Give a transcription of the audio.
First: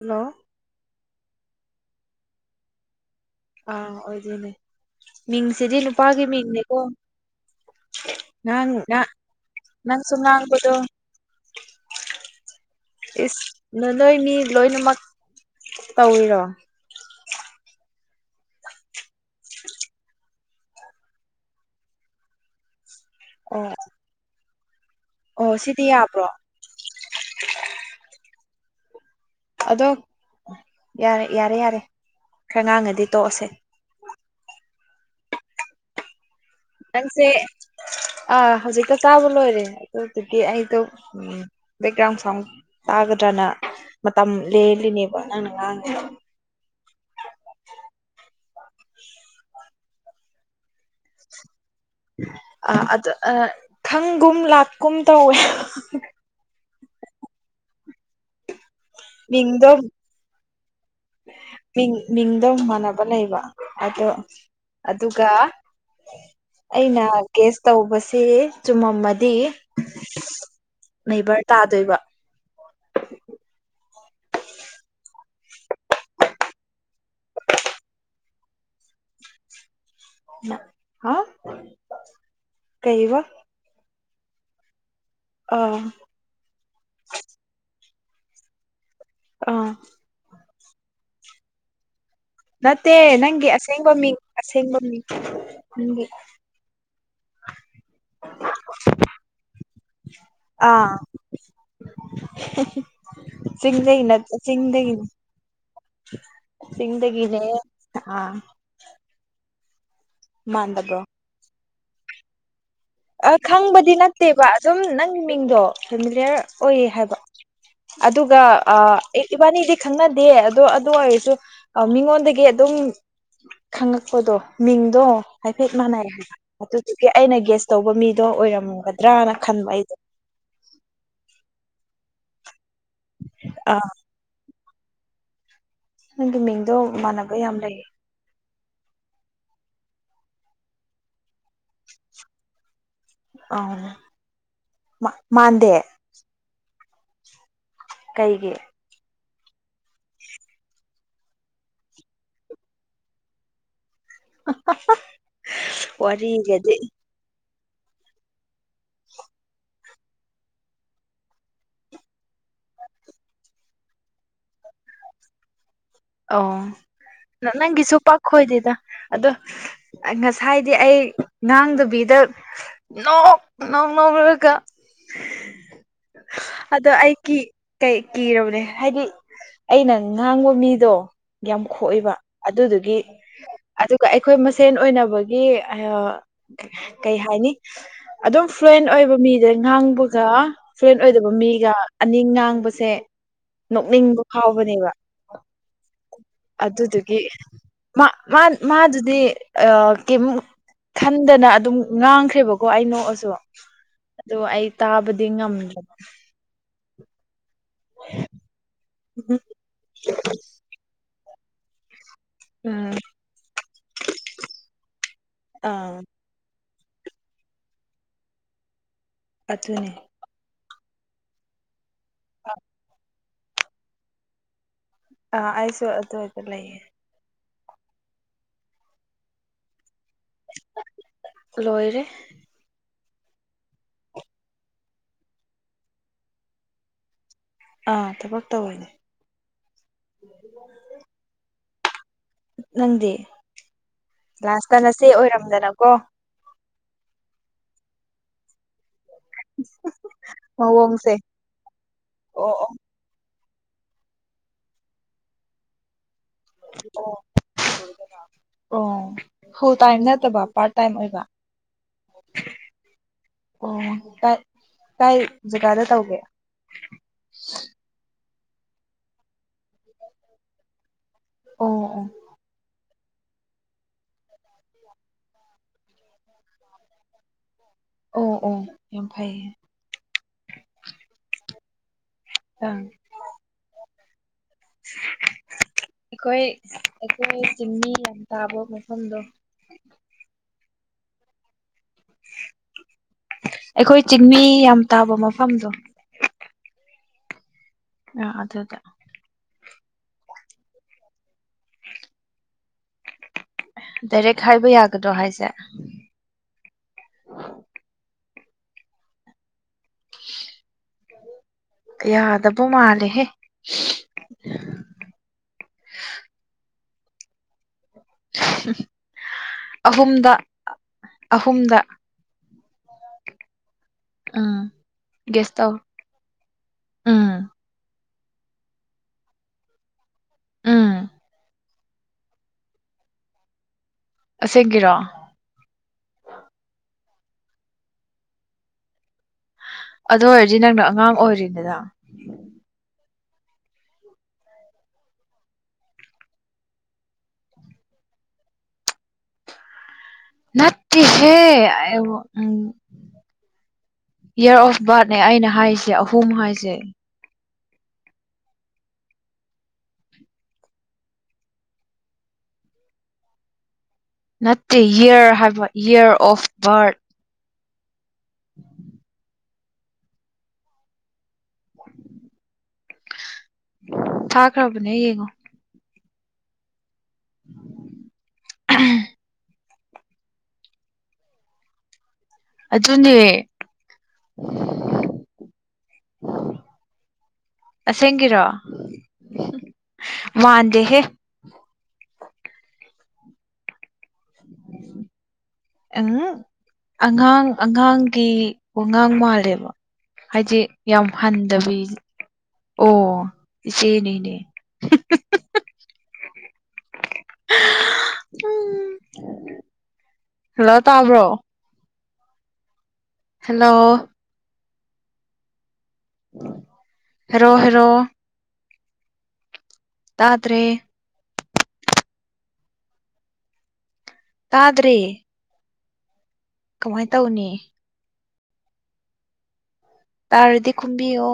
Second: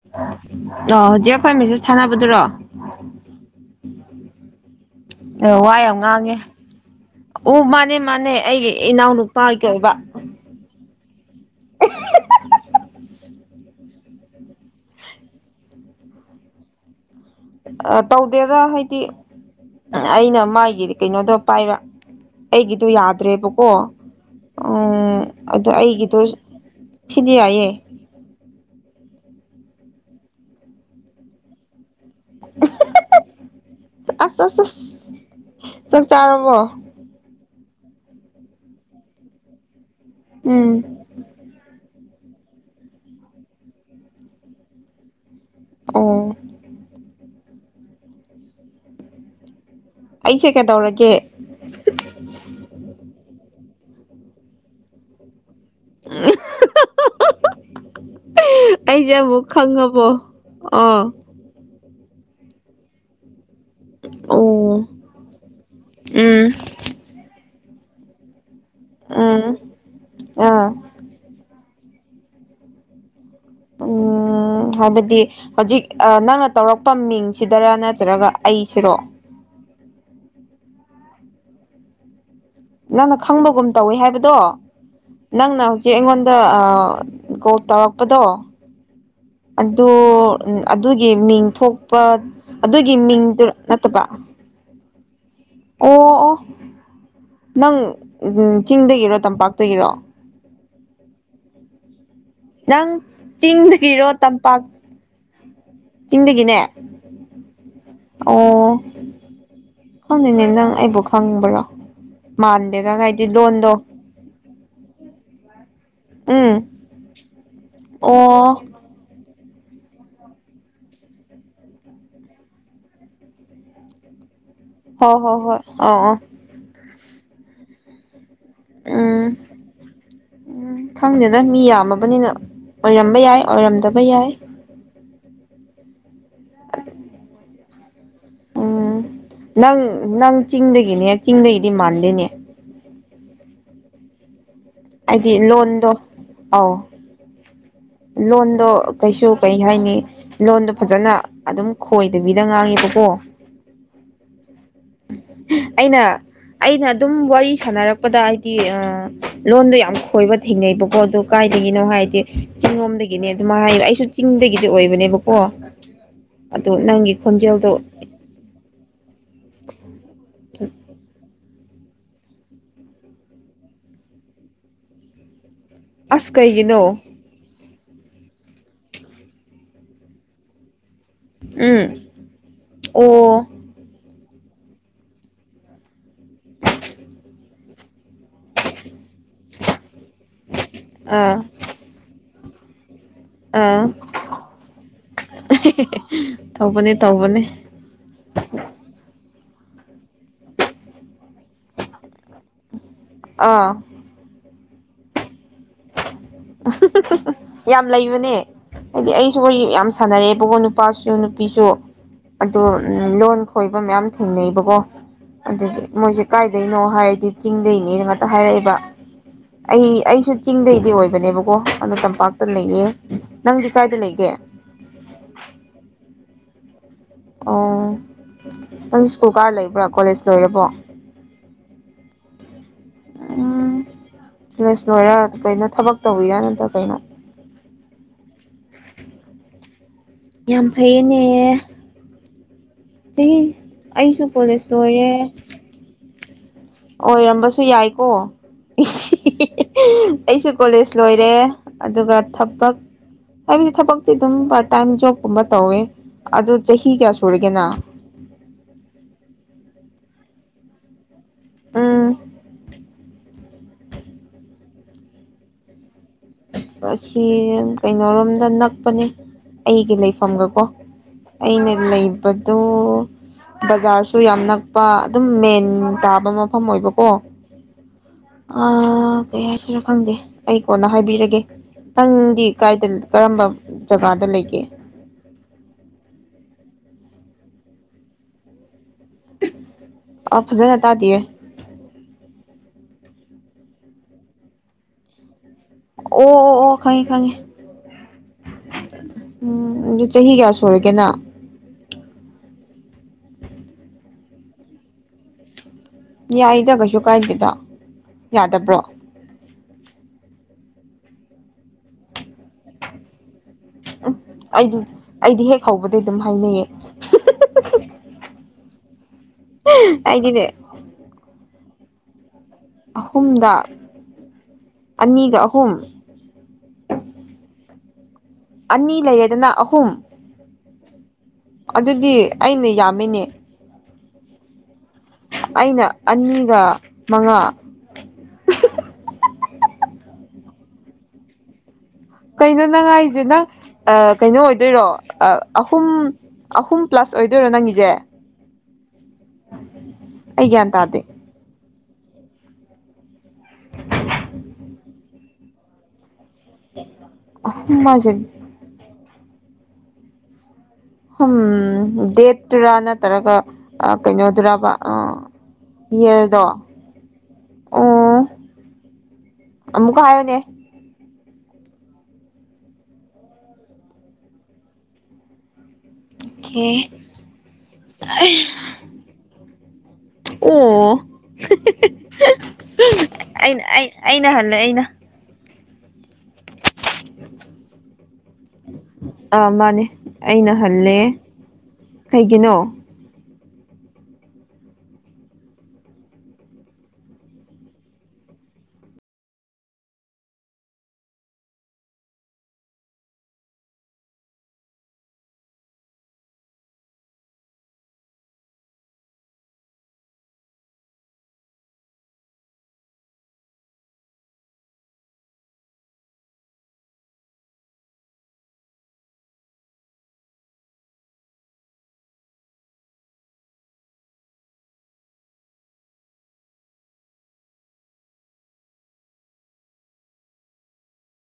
hello ꯑ ꯍꯧꯖꯤꯛ ꯑꯩꯈꯣꯏ ꯃꯦꯁꯦꯁ ꯊꯥꯅꯕꯗꯨꯔꯣ ꯑꯥ ꯑꯣꯏꯗꯣꯏꯅꯦ ꯑꯦ ꯋꯥ ꯃꯤꯡꯁꯤꯗꯤ ꯌꯥꯝ ꯅꯨꯄꯥꯒꯤ ꯉꯥꯡꯉꯦ ꯃꯤꯡꯅꯦꯀꯣ ꯑꯣ ꯃꯥꯅꯦ ꯃꯥꯅꯦ ꯑꯩꯒꯤ ꯅꯥꯡ ꯅ ꯏꯅꯥꯎꯅꯨꯄꯥꯒꯤ ꯑꯣꯏꯕ ꯅꯪ ꯁꯅꯕꯗꯣ [inaudible] [unintelligible] ꯏꯁ ꯅ ꯅꯣꯏ ꯃꯤ ꯂꯣꯏꯅꯃꯛ ꯇꯧꯔꯤꯔꯣ ꯑ ꯇꯧꯗꯦꯔ ꯍꯥꯏꯗꯤ ꯑꯩꯅ ꯃꯥꯒꯤ ꯀꯩꯅꯣꯗꯣ ꯄꯥꯏꯕ ꯑꯩꯒꯤꯗꯣ ꯌꯥꯗ꯭ꯔꯦꯕꯀꯣ ꯑꯣ ꯎ ꯑꯣ ꯑꯗ ꯁꯤꯗꯤ ꯑꯩꯒꯤꯗꯣ ꯌꯥꯕ꯭ꯔꯣ ꯊꯤꯗꯤ ꯌꯥꯌꯦꯦ ꯑꯗꯣ ꯌꯥꯔꯦ ꯌꯥꯔꯦ ꯌꯥꯔꯦ ꯈ ꯉꯥꯡꯉꯗꯤ ꯇꯣꯛꯑꯁꯦ ꯑꯁ ꯑꯁ ꯆ ꯅꯪꯁꯦ ꯑ ꯍꯧꯖꯤꯛꯇ ꯆꯥꯕ ꯂꯣꯏꯔꯦ ꯇ ꯎꯝ ꯑꯩꯣ ꯎꯦꯛꯒ꯭ꯔꯥꯎ ꯇꯥꯒꯗ꯭ꯔꯅ ꯃꯇꯝ ꯂꯦꯜꯂꯤꯅꯦꯕ ꯅꯪꯅ ꯉꯥꯡꯉꯦ ꯑꯣ ꯑꯩꯁꯦ ꯀꯩꯗꯧꯔꯒꯦ ꯑꯥ ꯑꯗꯨ ꯑꯥ ꯈꯪꯒꯨꯝ ꯂꯥꯛꯀꯨꯝ ꯇꯧꯋꯦ [unintelligible] [inaudible] ꯑꯩꯁꯦ ꯑꯃꯨꯛ ꯃꯤꯡꯗꯣ ꯈꯪꯉꯕꯣ ꯑꯥ ꯃꯤꯡꯗ ꯃꯥꯟꯅꯕ ꯂꯩꯕ ꯑꯗꯣ ꯑꯣ ꯑꯗꯨꯒ ꯎꯝ ꯑꯩꯅ ꯒꯦꯁ ꯇꯧꯕꯁꯦ ꯆꯨꯝꯃꯝꯃꯗꯤ ꯎꯝ ꯑꯥ ꯅꯦꯕꯔ ꯇꯥꯗꯣꯏꯕ ꯑ ꯎꯝ ꯍꯥꯏꯕꯗꯤ ꯍꯧꯖꯤꯛ ꯅꯪꯅ ꯇꯧꯔꯛꯄ ꯃꯤꯡꯁꯤꯗꯔꯥ ꯅꯠꯇ꯭ꯔꯒ ꯑꯩꯁꯤꯔꯣ ꯍꯥ ꯅꯪꯅ ꯀꯩꯕ ꯈꯪꯕꯒꯨꯝ ꯇꯧꯋꯦ ꯍꯥꯏꯕꯗꯣ ꯅꯪꯅ ꯑꯥ ꯍꯧꯖꯤꯛ ꯑꯩꯉꯣꯟꯗ ꯀꯣꯜ ꯇꯧꯔꯛꯄꯗꯣ ꯑꯥ ꯑꯗꯨ ꯑꯗꯨꯒꯤ ꯃꯤꯡꯊ ꯑꯗꯨꯒꯤ ꯅꯠꯇꯦ ꯃꯤꯡꯗꯨ ꯅꯠꯇꯕ ꯅꯪꯦ ꯑꯣ ꯑꯣ ꯅꯪ ꯆꯤꯡꯗꯒꯤꯔꯣ ꯇꯝꯄꯥꯛꯇꯒꯤꯔꯣ ꯑꯥ ꯅꯪ ꯆꯁꯤꯡꯗ ꯆꯤꯡꯗꯒꯤꯔꯣ ꯅ ꯇꯝꯄꯥꯛ ꯆꯁꯤꯡꯤꯡꯗꯗꯒꯤꯅ ꯆꯤꯡꯗꯒꯤꯅꯦ ꯁꯤꯁꯤꯡꯗꯒꯔ ꯑꯥ ꯈꯪꯅꯤꯅꯦ ꯅꯪ ꯃꯥꯟꯗꯕ꯭ꯔꯣ ꯑꯩꯕꯨ ꯈꯪꯕ꯭ꯔꯣ ꯍꯥꯏꯗꯤ ꯑ ꯂꯣꯟꯗꯣ ꯈꯪꯕꯗꯤ ꯅꯠꯇꯦꯕ ꯑꯗꯨꯝ ꯅꯪ ꯃꯤꯡꯗꯣ ꯐꯦꯃꯤꯂꯤꯌꯔ ꯎꯝ ꯑꯣꯏꯌꯦ ꯍꯥꯏꯕ ꯑꯗꯨꯒ ꯑꯣ ꯑ ꯏꯕꯥꯅꯤꯗꯤ ꯈꯪꯅꯗꯦ ꯑꯗꯣ ꯑꯗꯨ ꯑꯣꯏꯔꯁꯨ ꯃꯤꯉꯣꯟꯗꯒꯤ ꯑꯗꯨꯝ ꯈꯪꯉꯛꯄꯗꯣ ꯃꯤꯡꯗꯣ ꯍꯣꯏ ꯍꯣꯏ ꯍꯣꯏ ꯍꯥꯏꯐꯦꯠ ꯑꯥ ꯃꯥꯟꯅꯩ ꯑꯥ ꯑꯗꯨꯒꯤ ꯑꯩꯅ ꯒꯦꯁ ꯇꯧꯕ ꯃꯤ ꯗꯣ ꯑꯣꯏꯔꯝꯒꯗ꯭ꯔꯅ ꯎꯝ ꯈꯟꯕ ꯑꯩꯗꯣ ꯎꯝ ꯈꯪꯗꯦꯗ ꯃꯤ ꯌꯥꯝꯃꯕꯅꯤꯅ ꯑꯣꯏꯔꯝꯕ ꯌꯥꯏ ꯑꯥ ꯑꯣꯏꯔꯝꯗꯕ ꯌꯥꯏ ꯅꯪꯒꯤ ꯃꯤꯡꯗꯣ ꯃꯥꯟꯅꯕ ꯌꯥꯝ ꯂꯩꯌꯦ ꯎꯝ ꯅꯪ ꯅꯪ ꯆꯤꯡꯗꯒꯤꯅꯦ ꯆꯤꯡꯗꯒꯤꯗꯤ ꯃꯥꯜꯂꯤꯅꯦ ꯑ ꯍꯥꯏꯗꯤ ꯂꯣꯟꯗꯣ ꯑꯧ ꯀꯩꯒꯤ ꯂꯣꯟꯗꯣ ꯀꯩꯁꯨ ꯀꯩ ꯍꯥꯏꯅꯤ ꯂꯣꯟꯗꯣ ꯐꯖꯅ ꯑꯗꯨꯝ ꯈꯣꯏꯗꯕꯤꯗ ꯉꯥꯡꯉꯦꯕꯀꯣ ꯑꯩꯅ ꯋꯥꯔꯤꯒꯗꯤ ꯑꯩꯅ ꯑꯗꯨꯝ ꯋꯥꯔꯤ ꯁꯥꯟꯅꯔꯛꯄꯗ ꯍꯥꯏꯗꯤ ꯑ ꯂꯣꯟꯗꯣ ꯌꯥꯝ ꯈꯣꯏꯕ ꯊꯦꯡꯅꯩꯕꯀꯣ ꯑꯗꯨ ꯀꯥꯏꯗꯒꯤꯅꯣ ꯍꯥꯏꯗꯤ ꯆꯤꯡꯂꯣꯝꯗꯒꯤꯅꯦ ꯑꯗꯨꯝ ꯍꯥꯏ ꯑꯩꯁꯨ ꯆꯤꯡꯗꯒꯤꯗꯤ ꯑꯣꯏꯕꯅꯦꯕꯀꯣ ꯑꯣ ꯑꯗꯣ ꯅꯪꯒꯤ ꯈꯣꯟꯖꯦꯜꯗꯣ ꯅꯪꯒꯤꯁꯨ ꯄꯥꯛ ꯈꯣꯏꯗꯦꯗ ꯑꯗꯣ ꯉꯁꯥꯏꯗꯤ ꯑꯩ ꯉꯥꯡꯗꯕꯤꯗ ꯅꯣꯛ ꯅꯣꯛꯑꯒ ꯑꯁ ꯀꯩꯒꯤꯅꯣ ꯀꯩ ꯀꯤꯔꯕꯅꯦ ꯍꯥꯏꯗꯤ ꯑꯩꯅ ꯉꯥꯡꯕ ꯃꯤꯗꯣ ꯌꯥꯝ ꯎꯝ ꯈꯣꯏꯕ ꯑꯗꯨꯗꯨꯒꯤ ꯑꯣ ꯑꯗꯨꯒ ꯑꯩ ꯑꯩꯈꯣꯏ ꯃꯁꯦꯟ ꯑꯣꯏꯅꯕꯒꯤ ꯀꯩ ꯍꯥꯏꯅꯤ ꯑꯗꯨꯝ ꯐ꯭ꯔꯦꯟ ꯑꯣꯏꯕ ꯃꯤꯗ ꯉꯥꯡꯕ ꯒ ꯐ꯭ꯔꯦꯟ ꯑꯣꯏꯗꯕ ꯑꯥ ꯃꯤꯒ ꯑꯅꯤ ꯉꯥꯡꯕꯁꯦ ꯑꯥ ꯅꯣꯛꯅꯤꯡꯕ ꯐꯥꯎꯕꯅꯦꯕ ꯇꯧꯕꯅꯦ ꯑꯗꯨꯗꯨꯒꯤ ꯇꯧꯕꯅꯦ ꯃꯥ ꯃꯥꯗꯨꯗꯤ ꯑ ꯀꯩꯝ ꯈꯟꯗꯅ ꯑꯗꯨꯝ ꯉꯥꯡ ꯈꯔꯦꯕꯀꯣ ꯑꯩ ꯅꯣꯛꯑꯁꯨ ꯑꯥ ꯑꯗꯣ ꯑꯩ ꯇꯥꯕꯗꯤ ꯉꯝꯗ꯭ꯔꯦꯕ ꯌꯥꯝ ꯂꯩꯕꯅꯦ ꯍꯥꯏꯗꯤ ꯑꯩꯁꯨ ꯋꯥꯔꯤ ꯌꯥꯝ ꯁꯥꯟꯅꯔꯛꯑꯦꯕꯀꯣ ꯅꯨꯄꯥꯁꯨ ꯅꯨꯄꯤꯁꯨ ꯑꯗꯣ ꯎꯝ ꯂꯣꯟ ꯈꯣꯏꯕ ꯃꯌꯥꯝ ꯊꯦꯡꯅꯩꯕꯀꯣ ꯑꯗꯨꯗꯒꯤ ꯑꯥ ꯃꯣꯏꯁꯦ ꯀꯥꯏꯗ ꯀꯗꯩꯅꯣ ꯍꯥꯏꯔꯗꯤ ꯆꯤꯡꯗꯩꯅꯦꯅ ꯉꯥꯛꯇ ꯍꯥꯏꯔꯛꯑꯦꯕ ꯑꯗꯨꯅꯦ ꯑꯩ ꯑꯩꯁꯨ ꯆꯤꯡꯗꯩꯗꯤ ꯑꯣꯏꯕꯅꯦꯕꯀꯣ ꯑꯗꯣ ꯇꯝꯄꯥꯛꯇ ꯂꯩꯌꯦ ꯅꯪꯗꯤ ꯀꯥꯏꯗ ꯂꯩꯒꯦ ꯑ ꯑꯩꯁꯨ ꯑꯗꯋꯥꯏꯗ ꯂꯩꯌꯦ ꯑꯣ ꯅꯪꯁ ꯀꯨꯀꯥꯔ ꯂꯩꯕ꯭ꯔꯥ ꯀꯣꯂꯦꯖ ꯂꯣꯏꯔꯕꯣ ꯂꯣꯏꯔꯦ ꯎꯝ ꯀꯣꯂꯦꯖ ꯂꯣꯏꯔꯒ ꯀꯩꯅꯣ ꯊꯕꯛ ꯇꯧꯔꯤꯔ ꯅꯠꯇ꯭ꯔ ꯀꯩꯅꯣ ꯑꯥ ꯊꯕꯛ ꯇꯧꯔꯤꯅꯦ ꯌꯥꯝ ꯐꯩꯌꯦꯅꯦ ꯅꯪꯗꯤ ꯆꯍꯤ ꯑꯩꯁꯨ ꯀꯣꯂꯦꯖ ꯂꯥꯁꯇ ꯅꯆꯦ ꯂꯣꯏꯔꯦ ꯑꯣꯏꯔꯝꯗꯅꯀꯣ ꯑꯣꯏꯔꯝꯕꯁꯨ ꯌꯥꯏꯀꯣ ꯑꯩꯁꯨ ꯀꯣꯂꯦꯖ ꯃꯑꯣꯡꯁꯦ ꯂꯣꯏꯔꯦ ꯑꯗꯨꯒ ꯑꯣ ꯑꯣ ꯊꯕꯛ ꯍꯥꯏꯕꯗꯤ ꯊꯕꯛꯇꯤ ꯑꯗꯨꯝ ꯄꯥꯔꯠ ꯇꯥꯏꯝ ꯖꯣꯕꯀꯨꯝꯕ ꯇꯧꯋꯦ ꯑꯗꯣ ꯆꯍꯤ ꯀꯌꯥ ꯁꯨꯔꯒꯦ ꯅꯪ ꯑꯣ ꯐꯨꯜ ꯇꯥꯏꯝ ꯅꯠꯇꯕ ꯄꯥꯔꯠ ꯇꯥꯏꯝ ꯑꯣꯏꯕ ꯑꯥ ꯑꯣ ꯀꯥꯏ ꯀꯥꯏ ꯖꯒꯥꯗ ꯇꯧꯒꯦ ꯑꯁꯤ ꯀꯩꯅꯣꯔꯣꯝꯗ ꯅꯛꯄꯅꯦ ꯑꯩꯒꯤ ꯂꯩꯐꯝꯒꯀꯣ ꯑꯩꯅ ꯑꯣ ꯑꯣ ꯂꯩꯕꯗꯣ ꯕꯖꯥꯔꯁꯨ ꯌꯥꯝ ꯅꯛꯄ ꯑꯗꯨꯝ ꯃꯦꯟ ꯇꯥꯕ ꯃꯐꯝ ꯑꯣꯏꯕꯀꯣ ꯑꯣ ꯑꯣ ꯑ ꯌꯥꯝ ꯀꯩ ꯐꯩꯌꯦ ꯍꯥꯏꯁꯤꯔ ꯈꯪꯗꯦ ꯑꯩ ꯀꯣꯟꯅ ꯍꯥꯏꯕꯤꯔꯒꯦ ꯅꯪꯗꯤ ꯑꯪ ꯀꯥꯏꯗ ꯀꯔꯝꯕ ꯖꯒꯥꯗ ꯂꯩꯒꯦ ꯑꯩꯈꯣꯏ ꯑꯩꯈꯣꯏ ꯆꯤꯡꯃꯤ ꯌꯥꯝ ꯇꯥꯕ ꯃꯐꯝꯗꯣ ꯑ ꯐꯖꯅ ꯇꯥꯗꯤꯌꯦ ꯇꯥ ꯑꯩꯈꯣꯏ ꯆꯤꯡꯃꯤ ꯌꯥꯝ ꯇꯥꯕ ꯃꯐꯝꯗꯣ ꯑꯣ ꯑꯣ ꯑꯣ ꯈꯪꯉꯦ ꯈꯪꯉꯦ ꯑ ꯑꯗꯨꯗ ꯎꯝ ꯆꯍꯤ ꯀꯌꯥ ꯁꯨꯔꯒꯦꯅ ꯗꯥꯏꯔꯦꯛ ꯍꯥꯏꯕ ꯌꯥꯒꯗ꯭ꯔꯣ ꯍꯥꯏꯁꯦ ꯌꯥꯏꯗ ꯀꯩꯁꯨ ꯀꯥꯏꯗꯦꯗ ꯌꯥꯗꯕ꯭ꯔꯣ ꯌꯥꯗꯕꯣ ꯃꯥꯂꯦ ꯍꯦ ꯎꯝ ꯑꯩꯗꯤ ꯑꯩꯗꯤ ꯍꯦꯛ ꯍꯧꯕꯗꯩ ꯑꯗꯨꯝ ꯍꯥꯏꯅꯩꯌꯦ ꯑꯍꯨꯝꯗ ꯑꯩꯗꯤꯅꯦ ꯑꯍꯨꯝꯗ ꯑꯍꯨꯝꯗꯥ ꯎꯝ ꯒꯦꯁꯥꯎ ꯎꯝ ꯑꯅꯤ ꯂꯩꯌꯦꯗꯅ ꯑꯍꯨꯝ ꯑꯥ ꯑꯗꯨꯗꯤ ꯑꯩꯅ ꯌꯥꯝꯃꯤꯅꯦ ꯁꯦꯡꯒꯤꯔꯣ ꯑꯩꯅ ꯑꯅꯤꯒ ꯃꯉꯥ ꯑꯗꯨ ꯑꯣꯏꯔꯗꯤ ꯅꯪꯅ ꯑꯉꯥꯡ ꯑꯣꯏꯔꯤꯅꯤꯗ ꯀꯩꯅꯣꯅꯉꯥꯏꯁꯦ ꯅꯪ ꯑ ꯀꯩꯅꯣ ꯑꯣꯏꯗꯣꯏꯔꯣ ꯑꯍꯨꯝ ꯑꯍꯨꯝ ꯄ꯭ꯂꯁ ꯑꯣꯏꯗꯣꯏꯔꯣ ꯅꯪꯒꯤꯁꯦ [unintelligible] [unintelligible] ꯅꯠꯇ ꯇꯥꯗꯦ ꯍꯦ ꯎ ꯏꯔ ꯑꯣꯐ ꯔꯊ ꯑꯩꯅ ꯍꯥꯏꯔꯤꯁꯦ ꯑꯍꯨꯝ ꯍꯥꯏꯁꯦ ꯑ ꯃꯥꯖꯟ ꯎꯝ ꯗꯦꯠ ꯔꯅ ꯇꯔꯒ ꯑ ꯀꯩꯅꯣꯗ꯭ꯔꯕ ꯅꯠꯇꯦ ꯑ ꯌꯔ ꯍꯥꯏꯕ ꯌꯔ ꯏꯔꯗꯣ ꯑꯣꯐ ꯕꯥꯔꯠ ꯑꯣ ꯑꯃꯀꯌꯅꯦꯦ ꯎ ꯊꯥꯈ꯭ꯔꯕꯅꯦ ꯌꯦꯡꯉꯣ ꯀ ꯑ ꯑꯗꯨꯅꯦ ꯑꯩꯅ ꯑꯩ ꯑꯩꯅ ꯍꯜꯂꯦ ꯑꯩꯅ ꯎꯝ ꯑ ꯃꯥꯅꯦ ꯑꯩꯅ ꯍꯜꯂꯦ ꯃꯥꯟꯗꯦꯍꯦ ꯀꯩꯒꯤꯅꯣ ꯎ ꯑꯉꯥꯡ ꯑꯉꯥꯡꯒꯤ ꯋꯥꯉꯥꯡ ꯃꯥꯜꯂꯦꯕ ꯍꯥꯏꯁꯦ ꯌꯥꯝ ꯍꯟꯊꯕꯤ ꯑꯣꯆꯦꯅꯦꯅꯦ ꯎꯝ ꯍꯜꯂꯣ ꯇꯥꯕ꯭ꯔꯣ ꯍꯜꯂꯣ ꯔꯣ ꯔꯣ ꯇꯥꯗꯔꯦ ꯇꯥꯗꯔꯤ ꯀꯃꯥꯏꯅ ꯇꯧꯅꯤ ꯇꯥꯔꯗꯤ ꯈꯨꯝꯕꯤꯣ